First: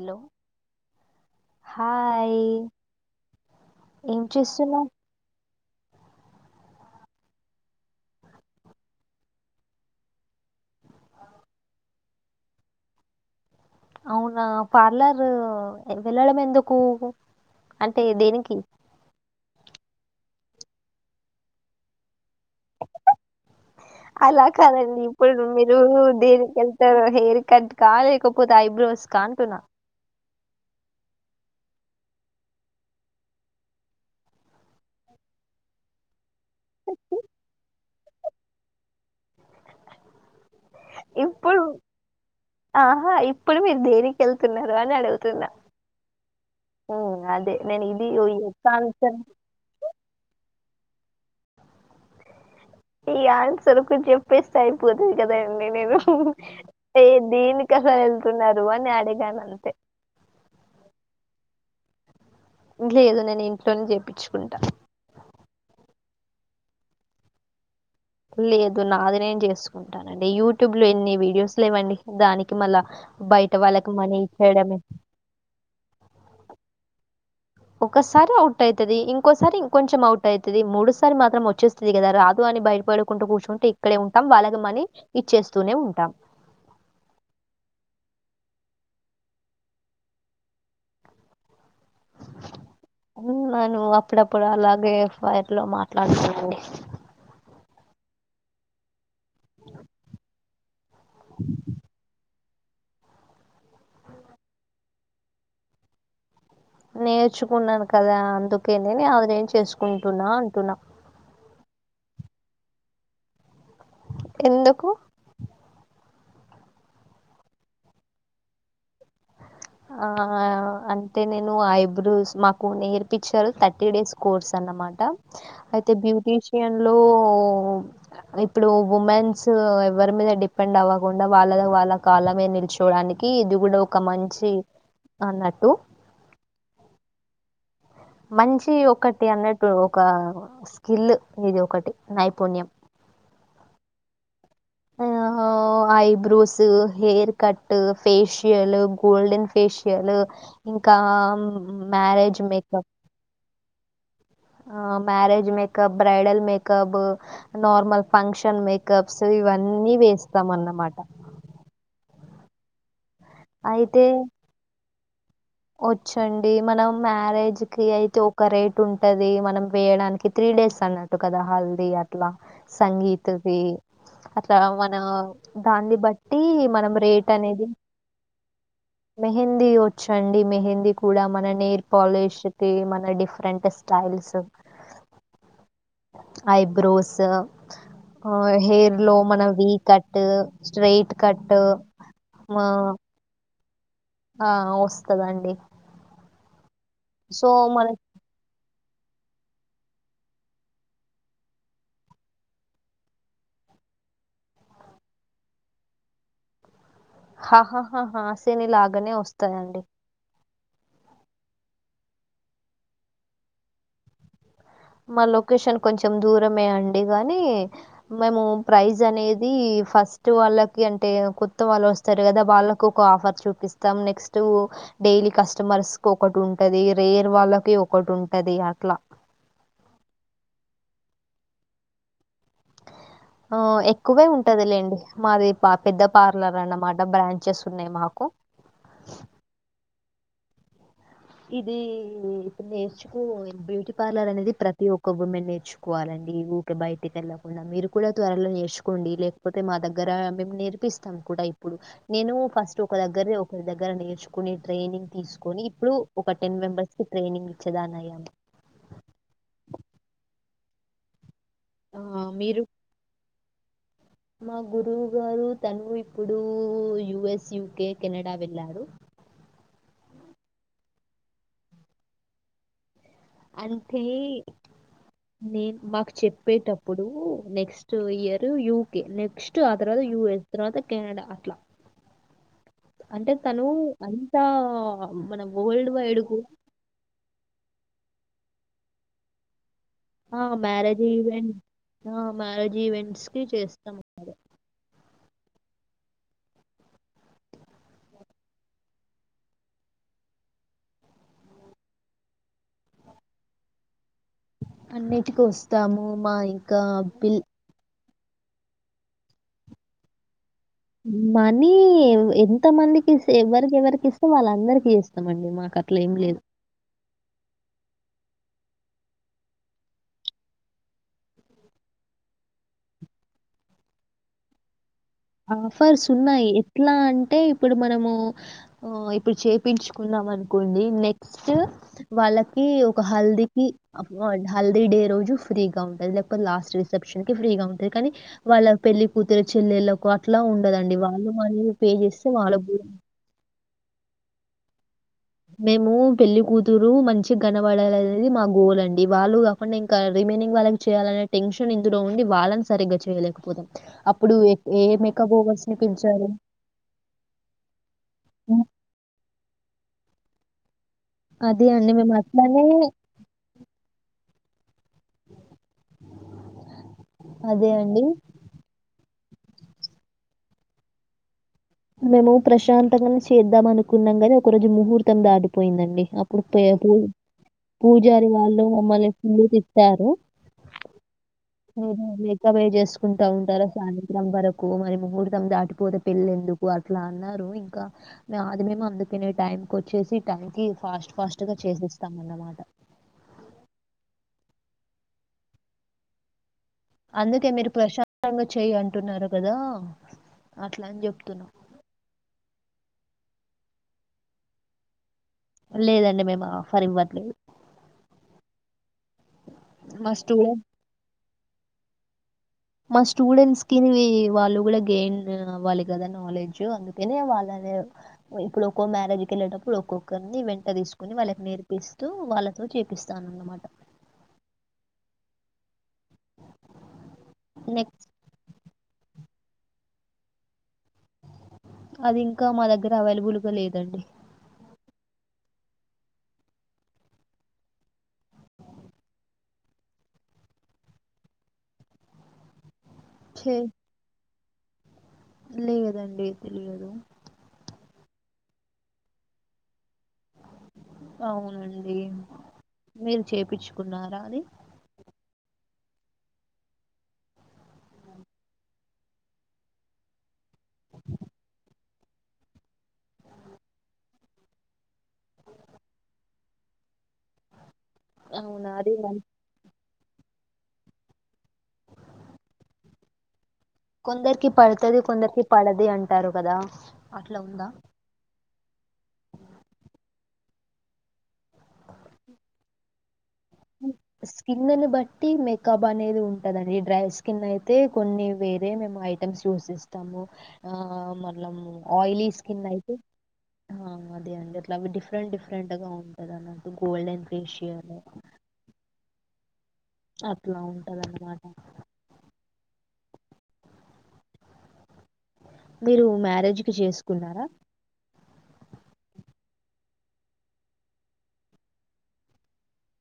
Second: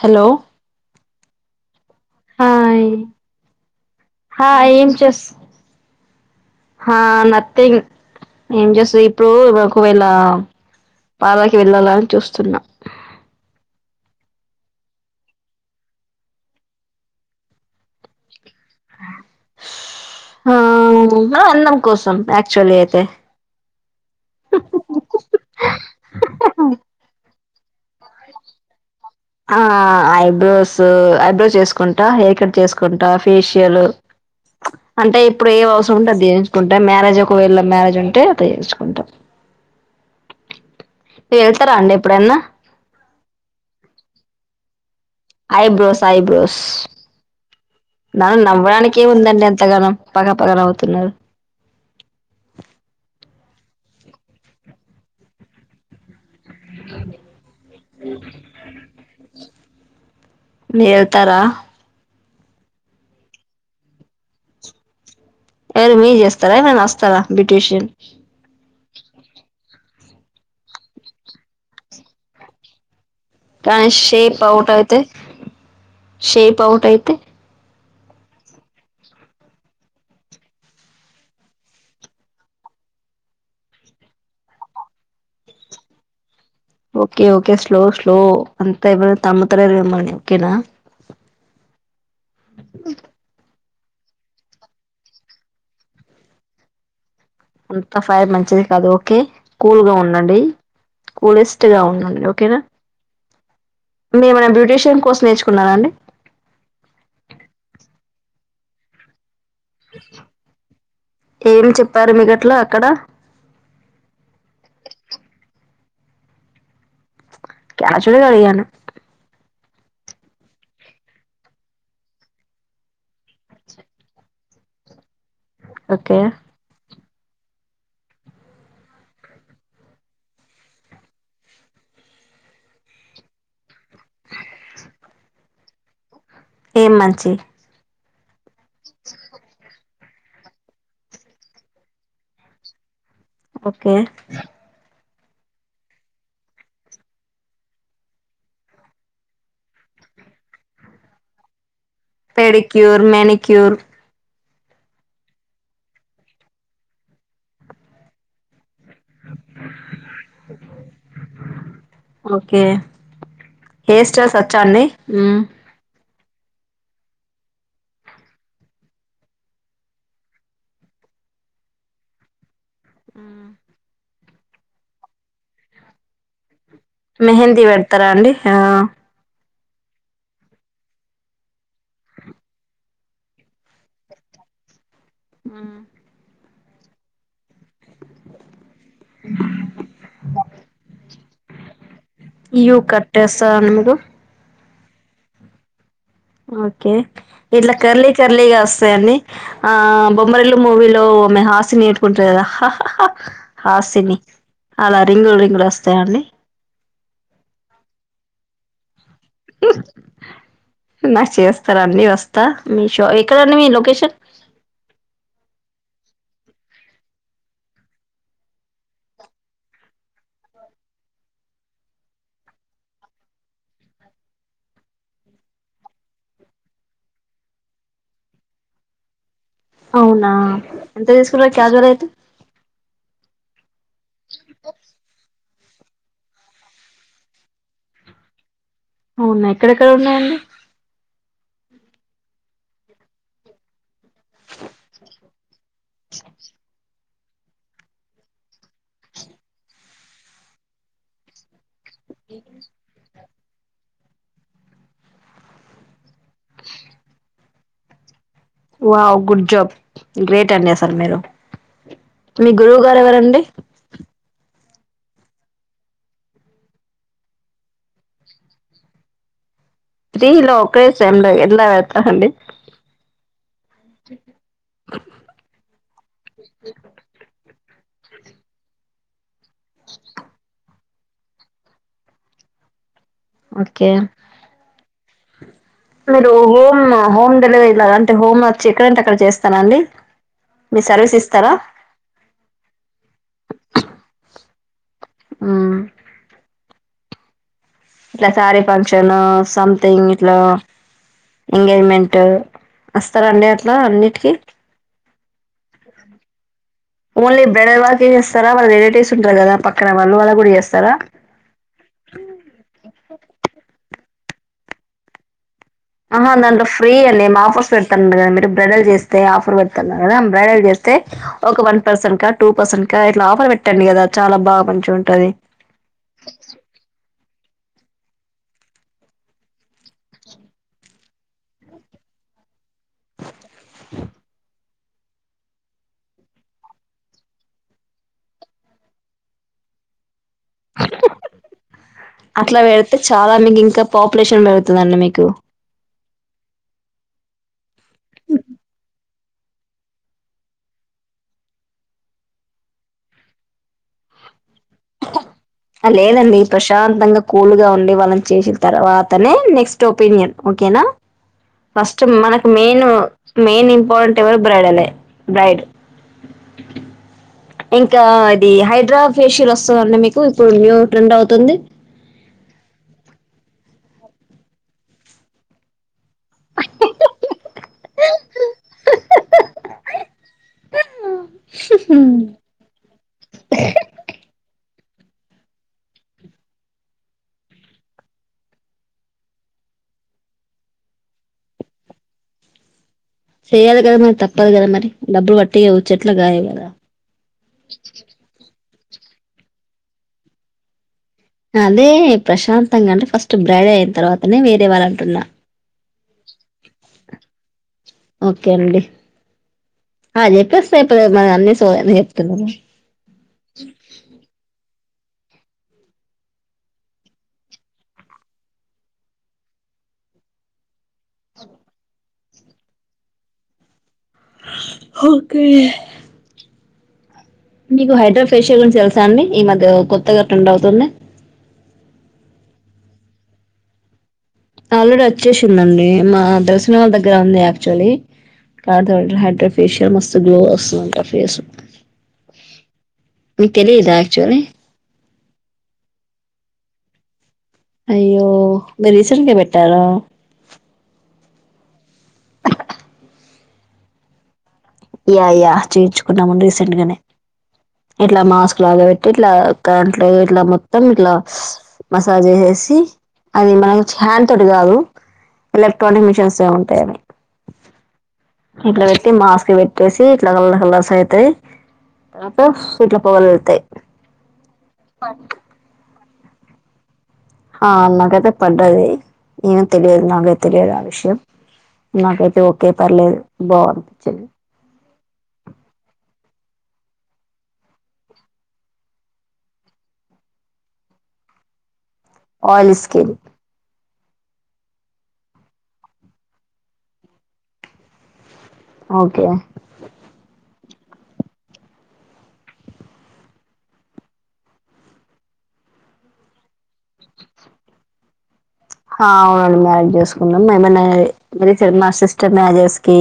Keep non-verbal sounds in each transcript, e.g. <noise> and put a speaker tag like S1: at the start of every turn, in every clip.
S1: Hello
S2: hi
S1: hi
S2: ఏం చేస్తున్నావు
S1: హ నథింగ్ ఏం చేసు ఇప్పుడు మా ఒకవేళ పార్లర్ వెళ్ళాలని చూస్తున్నా
S2: అవునా పార్లర్ వెళ్ళడం ఎందుకు అంటే దేనికి
S1: ఆ అన్నం కోసం యాక్చువల్లీ అయితే
S2: అలా కాదండి ఇప్పుడు మీరు దేనికి వెళ్తారు హెయిర్ కట్ కాల్ లేకపోతే ఐబ్రోస్ కాన్
S1: ఆ ఐబ్రోస్ ఐబ్రోస్ చేసుకుంటా హెయిర్ కట్ చేసుకుంటా ఫేషియల్ అంటే ఇప్పుడు ఏ అవసరం ఉంటే అది చె ఉంటే మ్యారేజ్ ఒకవేళ మ్యారజ్ అట్ల చేపించుకుంటాం
S2: ఇప్పుడు ఆహా ఇప్పుడు మీరు దేని వెళ్తున్నారు అని అడుగుతు
S1: ఐబ్రోస్ ఐబ్రోస్
S2: అదే నేను ఇది
S1: దాంట్లో
S2: యొక్క
S1: నవ్వడానికే ఎం
S2: ఆన్సర్
S1: ఉందండి అంతాగానం పగ పగన నవు <unintelligible>
S2: ఈ ఆన్సర్ ఒకటే చెప్పేస్తే అయిపోతుంది కదండి నేను ఏ దీనికి అసలు వెళ్తున్నారు అని అడిగాను అంతే
S1: మీరు వెళ్తారా
S2: లేదు నేను ఇంట్లోనే చేపించుకుంటా
S1: మీరు చేస్తారా నేను వస్తా బ్యూటీషియన్
S2: లేదు నాది నేం చేసుకుంట ఉంటానండి యూట్యూబ్ లో ఎన్ని వీడియోస్లు లేవ్వండి దానికి మళ్ళా బయట
S1: కానీ
S2: వాళ్ళకి మనీ
S1: షేప్ అవుట్
S2: ఇచ్చేయడమే
S1: అయితే షేప్ అవుట్ అయితే
S2: ఒకసారి అవుట్ అవుతుది ఇంకోసారి ఇంకొంచెం అవుట్ అవుతుది మూడుసారి మాత్రం వచ్చేస్తుంది కదా రాదు అని బయటపడుకుంటూ కూర్చుంటే ఇక్కడే ఉంటాం వాళ్లకి మనీ ఇచ్చేస్తూనే ఉంటాం
S1: ఓకే ఓకే స్లో స్లో అంత తమ్ము లేదు మిమ్మలిని ఓకేనా
S2: అవునా నువ్వు అప్పుడప్పుడు అలాగేఫైర్ లో మాట్లాడుత అండి
S1: అంత ఫైర్ మంచిది కాదు ఓకే కూల్ గా ఉండండి కూలిస్ట్ గా ఉండండి ఓకేనా మే మన బ్యూటీషియన్ కోర్సు నేర్చుకున్నార అండి
S2: నేర్చుకున్నాను కదా అందుకేనే <unintelligible> చేసుకుంటున్నా అంటున్నా
S1: పరిమిగట్ల అక్కడ
S2: ఎందుకు
S1: కౌసల్యా గా అడిగెను
S2: ఆ అంటే నేను ఐబ్రోస్ మాకు నేర్పించారు థర్టీ డేస్ కోర్స్ అనమాట అయితే
S1: ఓకే
S2: బ్యూటీషియన్లు ఇప్పుడు ఇప్పుడు ఉమెన్స్ ఎవరి మీద డిపెండ్ అవ్వకుండా వాళ్ళ వాళ్ళ కళ మీద నిల్చుకోవడానికి ఇది కూడా ఒక మంచి అన్నట్టు
S1: ఏం మంచి
S2: మంచి ఒకటి అన్నట్టు ఒక స్కిల్ ఇది ఒకటి నైపుణ్యం
S1: ఓకే
S2: ఆ eyebrows hair cut facial golden facial ఇంకా మ్యారేజ్ మేకప్
S1: క్యూరు
S2: marriage makeup bridal makeup normal function makeup కప్స్ ఇవన్నీ వేస్తాం అన్నమాట
S1: ఓకే
S2: అయితే
S1: హెయిర్ స్టైల్స్ వచ్చా అండి మ్మ్
S2: వచ్చండి మనం మ్యారేజ్ కి అయితే ఒక రేట్ ఉంటది మనం వేయడానికి త్రీ డేస్ అన్నట్టు కదా హల్దీ అట్లా సంగీత్ వి అట్లా మన దాన్ని బట్టి మన
S1: మెహందీ పెడతారా అండి ఆ
S2: హింది వచ్ చండి మెహందీ కూడా మన నెయిల్ పాలిష్ కి మన డిఫరెంట్ స్టైల్స్
S1: హు
S2: ఐబ్రోస్ ఆ హెయిర్ లో మన వి కట్ స్ట్రైట్ కట్టు
S1: యూకట్టెస్ <unintelligible>
S2: ఆ వస్తదండి
S1: ఓ కే
S2: సో
S1: ఇట్లా
S2: మన
S1: కర్లీ కర్లీగా తాయ్ అన్ని ఆ బొమ్మరీల్లు మూవీలో ఆమె హాసిని ఎట్టుకుంటది కదా హా హా హా హాసిని అలా రింగులు రింగులు వస్తాయ అండి
S2: హాహాహా హాసిని లాగనే వస్ తాయండి
S1: నాకు చేస్తారాండి వస్తా మీ షా ఎక్కడండి మీ లొకేషన్
S2: మా లొకేషన్ కొంచెం దూరమే అండి కానీ మేము ప్రైస్ అనేది ఫస్ట్ వాళ్ళకి అంటే కొత్త వాళ్ళు వస్తారు కదా వాళ్ళకి ఒక ఆఫర్ చూపిస్తాం నెక్స్ట్ డైలీ కస్టమర్స్కి ఒకటి ఉంటది రేర్ వాళ్ళకి ఒకటి ఉంటది అట్ల
S1: అవునా ఎంత తీసుకుటరు క్యాజువల్ అయితే
S2: ఉ ఎక్కువె ఉంటదిలేండి మాది పా పెద్ద పార్లర్ అన్నమాట బ్రాంచెస్ ఉన్నాయి మాకు
S1: అవునా ఎక్కడెక్కడ ఉన్నాయండి
S2: ఇది ఇప్పుడు నేర్చుకో బ్యూటి పార్లర్ అనేది ప్రతి ఒక్క ఉమెన్ నేర్చుకోవాలండి ఊరికె బయటికి వెళ్ళకుండా మీరు కూడా త్వరలొ నేర్చుకోండి లేకపోతె మా దగ్గర మేము నేర్పిస్తాం కూడ ఇప్ ఇప్పుడు నేను ఫస్ట్ ఒక దగ్గరే ఒక దగ్గర నేర్చుకుని ట్రైనింగ్ తీసుకొని ఇప్పుడు ఒక టెన్ మెంబర్స్ కి ట్రైనింగ్ ఇచ్చేదాని అయ్యను
S1: వావ్ గుడ్ జాబ్ గ్రేట్ అండి అస్సల్ మీరు
S2: ఆ
S1: మీ
S2: మీరు
S1: గురువు గారు ఎవరండి
S2: మా గురువు గారు తను ఇప్పుడు యుఎస్ యూకే కెనడా వెళ్ళారూ
S1: ఇలా ఒకే సేమ్ లో ఎట్లా వెలతారండి
S2: అంటే నేను మాకు చెప్పేటప్పుడు next next year UK next ఆ తర్వాత యుఎస్ తర్వాత కెనడ అట్లా అంటే తను
S1: ఓకే
S2: అంతా మనం
S1: మీరు హోమ హోం డెలివరీ లాగ అంటే హోమ్ వచ్చి ఎక్కడంటే అక్కడ చేస్తాన అండి
S2: ఆ
S1: మీ
S2: మ్యారేజ్
S1: సర్వీస్ ఇస్తారా
S2: ఈవెంట్ ఆ మ్యారేజ్ ఈవెంట్స్కి చేస్తాం
S1: ఊ ఇలా శారీ ఫంక్షన్ సంథింగ్ ఇట్లా ఎంగేజ్మెంట్ వస్తారండి అట్లా అన్ని
S2: అన్నటికి వోస్ తాము మా కా పిల్
S1: కే చేస్తారా వాళ రిలేటివ్స్ ఉంటారు కదా పక్కన వాళు వాళ్ళ కూడా చేస్
S2: మనీ ఎంత మందికి ఇస్ ఎవరికి ఎవరికి ఇస్ వాళ్ళందరికీ ఏస్తామండి మా
S1: ఆహా దాంట్లో ఫ్రీ అండి మా ఆఫర్స్ పెడతన్నార్ కదా మీర్ బ్రైడల్ చేస్తే ఆఫర్ పెడతున్నా కదా బ్రైడల్ చేస్తే ఒక వన్ పర్సన్ కా టూ పర్సన్ కా ఇట్ల ఆఫర్ పెట్టండి కదా చాల బాగా మంచిగా ఉ
S2: ఆఫర్స్ ఉన్నాయి ఎట్లా అంటే ఇప్పుడు మనము ఆ ఇప్పుడు చేపించుకున్నాం అనుకోండి నెక్స్ట్ వాళ్ళ కి ఒక హల్దికిప్పు <unintelligible> హల్దీ డే రోజు ఫ్రీ గా ఉంటుంది, లేకపోతే లాస్ట్ రిసెప్షన్ కి ఫ్రీగా ఉంటుంది, కానీ వాళ్ళ పెళ్లి కూతురు చెల్లెళ్ళ అట్లా ఉండదండి వాళ్ళు మనేది పే చేస్తే వాళ్ళ
S1: అట్లా
S2: బూ
S1: పెడితే చాలా మీకు ఇంకా పాపులేషన్ పెరుగుతుందండి మీకు
S2: మేము పెళ్లి కూతురు మంచి కనపడాలి అనేది మా గోల్ అండి, వాళ్ళు కాకుండా ఇంకా రిమైనింగ్ వాళ్ళకి చేయాలనే టెన్షన్ ఇంతలో ఉండి వాళ్ళని సరిగ్గా చేయలేకపోతాం, అప్పుడు ఏ ఎ
S1: లేదండి ప్రశాంతంగా కూల్గా ఉండి వాళ్ళని చేసిన తర్వాతనే నెక్స్ట్ ఒపీనియన్ ఓకేనా
S2: అదే అండి.
S1: ఫస్ట్ మనకు
S2: మేమట్లనే
S1: మెయిన్ మెయిన్ ఇంపా లే బ్రైడల్ బ్రైడ్
S2: అదే
S1: ఇంకా
S2: అండి.
S1: అది హైదరా ఫేషియల్ వస్తుందండి మీకు ఇప్పుడు న్యూ ట్రెండ్ అవుతుంది
S2: మేము ప్రశాంతంగానె చేద్దాం అనుకున్నాం కాని, ఒక రోజు ముహూర్తం దాటిపోయిందండి అప్పుడు పే పి పూజారి వాళ్ళు మమ్మల్ని ఫుల్లు తిట్టారు ఉహు మీ పనే చేసుకుంటా ఉంటారా సాయంత్రం వరకు మరి ముహార్థం దాటిపోతే పెళ్లి ఎందుకు ఓ అట్ల అన్నారు ఇంకా అది మేము అందుకనే టైంకి వచ్చేసి టైం కి ఫాస్ట్ ఫాస్ట్గా చేసిస్తాం అన్నమాట
S1: చెయాలి కదా మరి తప్పదు కదా మరి డబ్బులు పట్టియచ్చ ఎట్లా గాయ కదా
S2: అందుకే మీరు ప్రశాంతంగా చెయ్య అం అంటున్నారు కదా అట్లా అని చె
S1: అదే ప్రశాంత్ గా అంటే ఫస్ట్ బ్రైడ్ అయిన తర్వాతనె వేరె వాల్ అంటున్నా
S2: లేదండి మేము ఫరి ఇవ్వట్లేదు
S1: ఓకే అండి
S2: మా
S1: అ చె
S2: స్టూడెంట్స్
S1: ఎప్పస్తాప్పు మ అ సో
S2: మా స్టూడెంట్స్కి వాళ్లు గెయిన్ అవ్వాలి కదా నాలెడ్జ్ అందుకనే వాళ్ళని, ఇప్పుడు ఒక్కో మ్యారేజ్కి వెళ్ళేటప్పుడు ఒక్కొక్కరిని వెంట తీసుకొని, వాళ్ళకి నేర్పిస్తూ వాళ్ళతో చేపిస్తానున్నమాట
S1: ఒకే
S2: నెక్
S1: మీకు హైడ్రోఫేషియల్ గురించి తెలుసా అండి ఈ మధ్య కొత్త గట్టంవుతుంది
S2: అది ఇంకా మా దగ్గర అవైలబుల్గా లేదండి
S1: ఆల్రెడీ వచ్చేసిందండి మా దర్శనాల దగ్గర ఉంది యాక్చువల్లీ, క హైడ్ర ఫేషియల్ మ గ్లో వస్తుందింట ఫేస్ మీ
S2: చే
S1: తెలిదా ఆక్చువలీ
S2: లేదండి తెలియదు
S1: అయ్యో మీ రీసెంట్ గా పెట్టార
S2: అవునండి మీరు చేయిచ్చుకున్నారా అని
S1: యా యా చేపిచ్చుకున్నా రసెంట్గానే గాట్లా మాస్ లాగా పెట్టి ఇలా కరట్ తమట్లా మసాజ్ చేసేసి అది మనకు హ్యాండ్ తోటి కాదు ఎలక్ట్రానిక్ మిషన్స్ ఏమి ఉంటాయవి
S2: అవునా
S1: ఇక్కడ
S2: అది
S1: వ్యక్తి
S2: మం-
S1: మాస్ వ్య ట్టేసి ఇట్లా క రస అవుతాయి తర్వాత ఇట్ల పొగలు వెళ్తాయి
S2: కొందరికి పడుతుది కొందరికి పడదు అంట అంటారు కదా అట్లా ఉందా
S1: ఆ నాగతే పడది ఏను తెలియదు నాగతే ఒతిరే అర ఆ విశ్యం నాకతే ఓకే పర్లే
S2: స్కిన్నని బట్ ట్టి మేకప్ అనేది ఉంటదండి డ్రై స్కిన్ అయితే కొన్ని వేరే మేము ఐటమ్స్ యూసిస్తాము ఆ మళ్లము ఆయిలీ స్కిన్ అయితే అదే అండి అట్లా డిఫరెంట్ డిఫరెంట్ గా ఉంటది అన్నటు గోల్డెన్ ఫేషియల్
S1: ఓకే
S2: అట్లా ఉంటద అన్నమాట మీరు మ్యారేజ్ కి చేసుకున్నారా
S1: అవునండి మడ్ చేసుకున్నాం ఏమనా మా సిస్టర్ మ్యాజెస్ కి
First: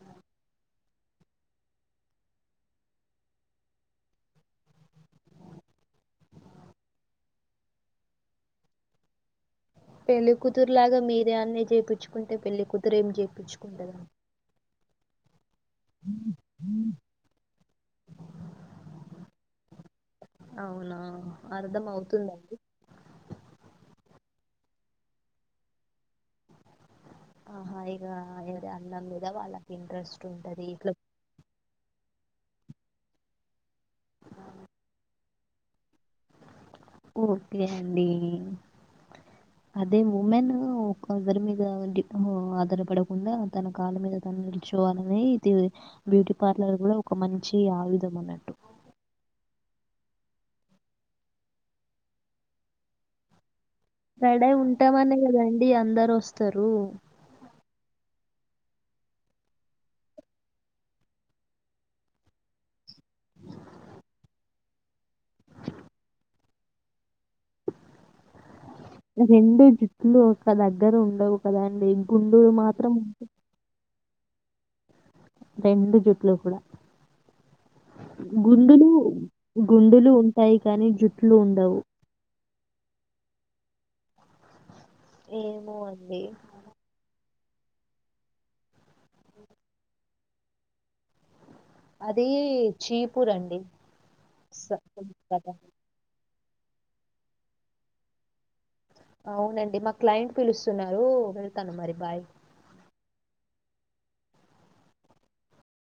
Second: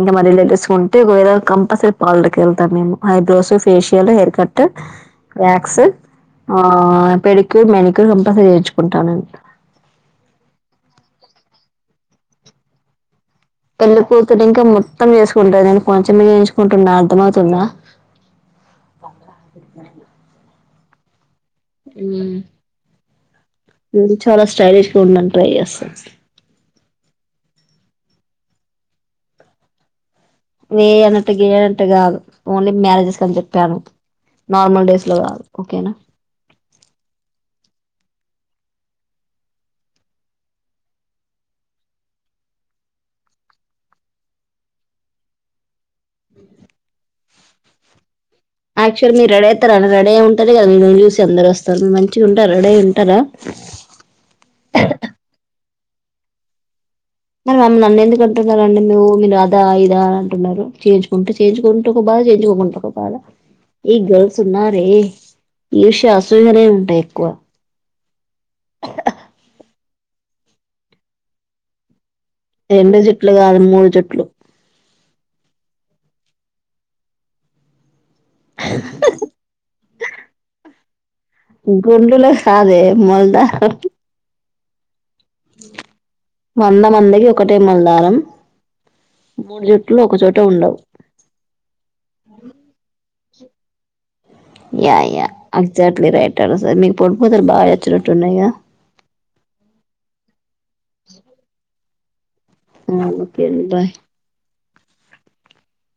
S1: ఇంకా మా రిలేటివ్స్ క ఉంటే ఒకవే కంపల్సరీ పాలటర్కి వెళ్తాం మేము eyebrows facial hair cut wax ఆ పెడిక్యూర్ మెనిక్యూర్ కంపల్సరీ చేర్చుకుంటాన
S2: పెళ్లికతురు లాగా మీరే అన్న చేయిించుకుంటే పెళ్లి కూతురు ఏం చే
S1: పళ్ల పూర్తుడంకా ము తమ కుంటా నేను కొంచెమ ఎయించుకుంటున్నా అర్థ అవుతుందా
S2: అవునా అర్ధం అవుతుందండి
S1: మ చాలా స్టలిష్ సూంటైస్
S2: ఆహా ఇ అ అలం మీద వాళ్ళకి ఇంట్రెస్ట్ ఉంటది
S1: వే
S2: ఇట్లా
S1: అనటు గనంట కాదు ఓన్లీ మ్యారేజెస్ అని చెప్పాను నార్మల్ డేస్ లో కాదు ఓకేనా
S2: ఓకే అండి అదే ఉమెన్ ఒందరి మీద ఆధారపడకుండా తన కాళ్ళ మీద తను నిలుచోవాలని ఇది బ్యూటీ పార్లర్ కూడా ఒక మంచి ఆయుధం అనండి
S1: అడ ఉంటారు కదా చూసి అందరు వస్తారు మంచిగా ఉంటారు అడ ఉంటారా
S2: గడై ఉంటాంనే కదాండి అడి అందరు వస్తారు
S1: మరి మమ్మ నన్ను ఎందుకు అంటున్నండి మవు మీరు అదా ఇదా అ అంటున్నారు చేయించుకుంటూ చేయించుకుంటూ ఒక బాధ చేయించుకోకుంంటూ ఒక బాధ ఈ గర్ల్స్ ఉన్నారే షస్ సూహనే ఉంటాయి ఎక్కువ
S2: రెండు జు ఇట్లు ఒక దగ్గర ఉండవు కదండి గుండులు మాత్రం
S1: రెండు
S2: ఉంటాయి.
S1: జుట్లు కాదు మూడు జుట్
S2: రెండు జుట్లు కూడా గుండే లు గుండేలు ఉంటాయి కానీ జు
S1: గుండెలో సదే మల్ద
S2: ఏమో అండి
S1: వంద మందకి ఒక ఒకటే మల్దారం మూడు జుట్లు ఒకచోట ఉండవు
S2: అది చీప్ పరండి
S1: యా యా ఎక్జాట్లీ రైట్ పెారా సార్ మీకు పడిపోత బాగా ఎచ్చినట్టున్నాయి
S2: అవునండి మా క్లయింట్ పిలుస్తున్నారు వెళ్తాను మరి బాయ్
S1: ఆ ఓకేండి బాయ్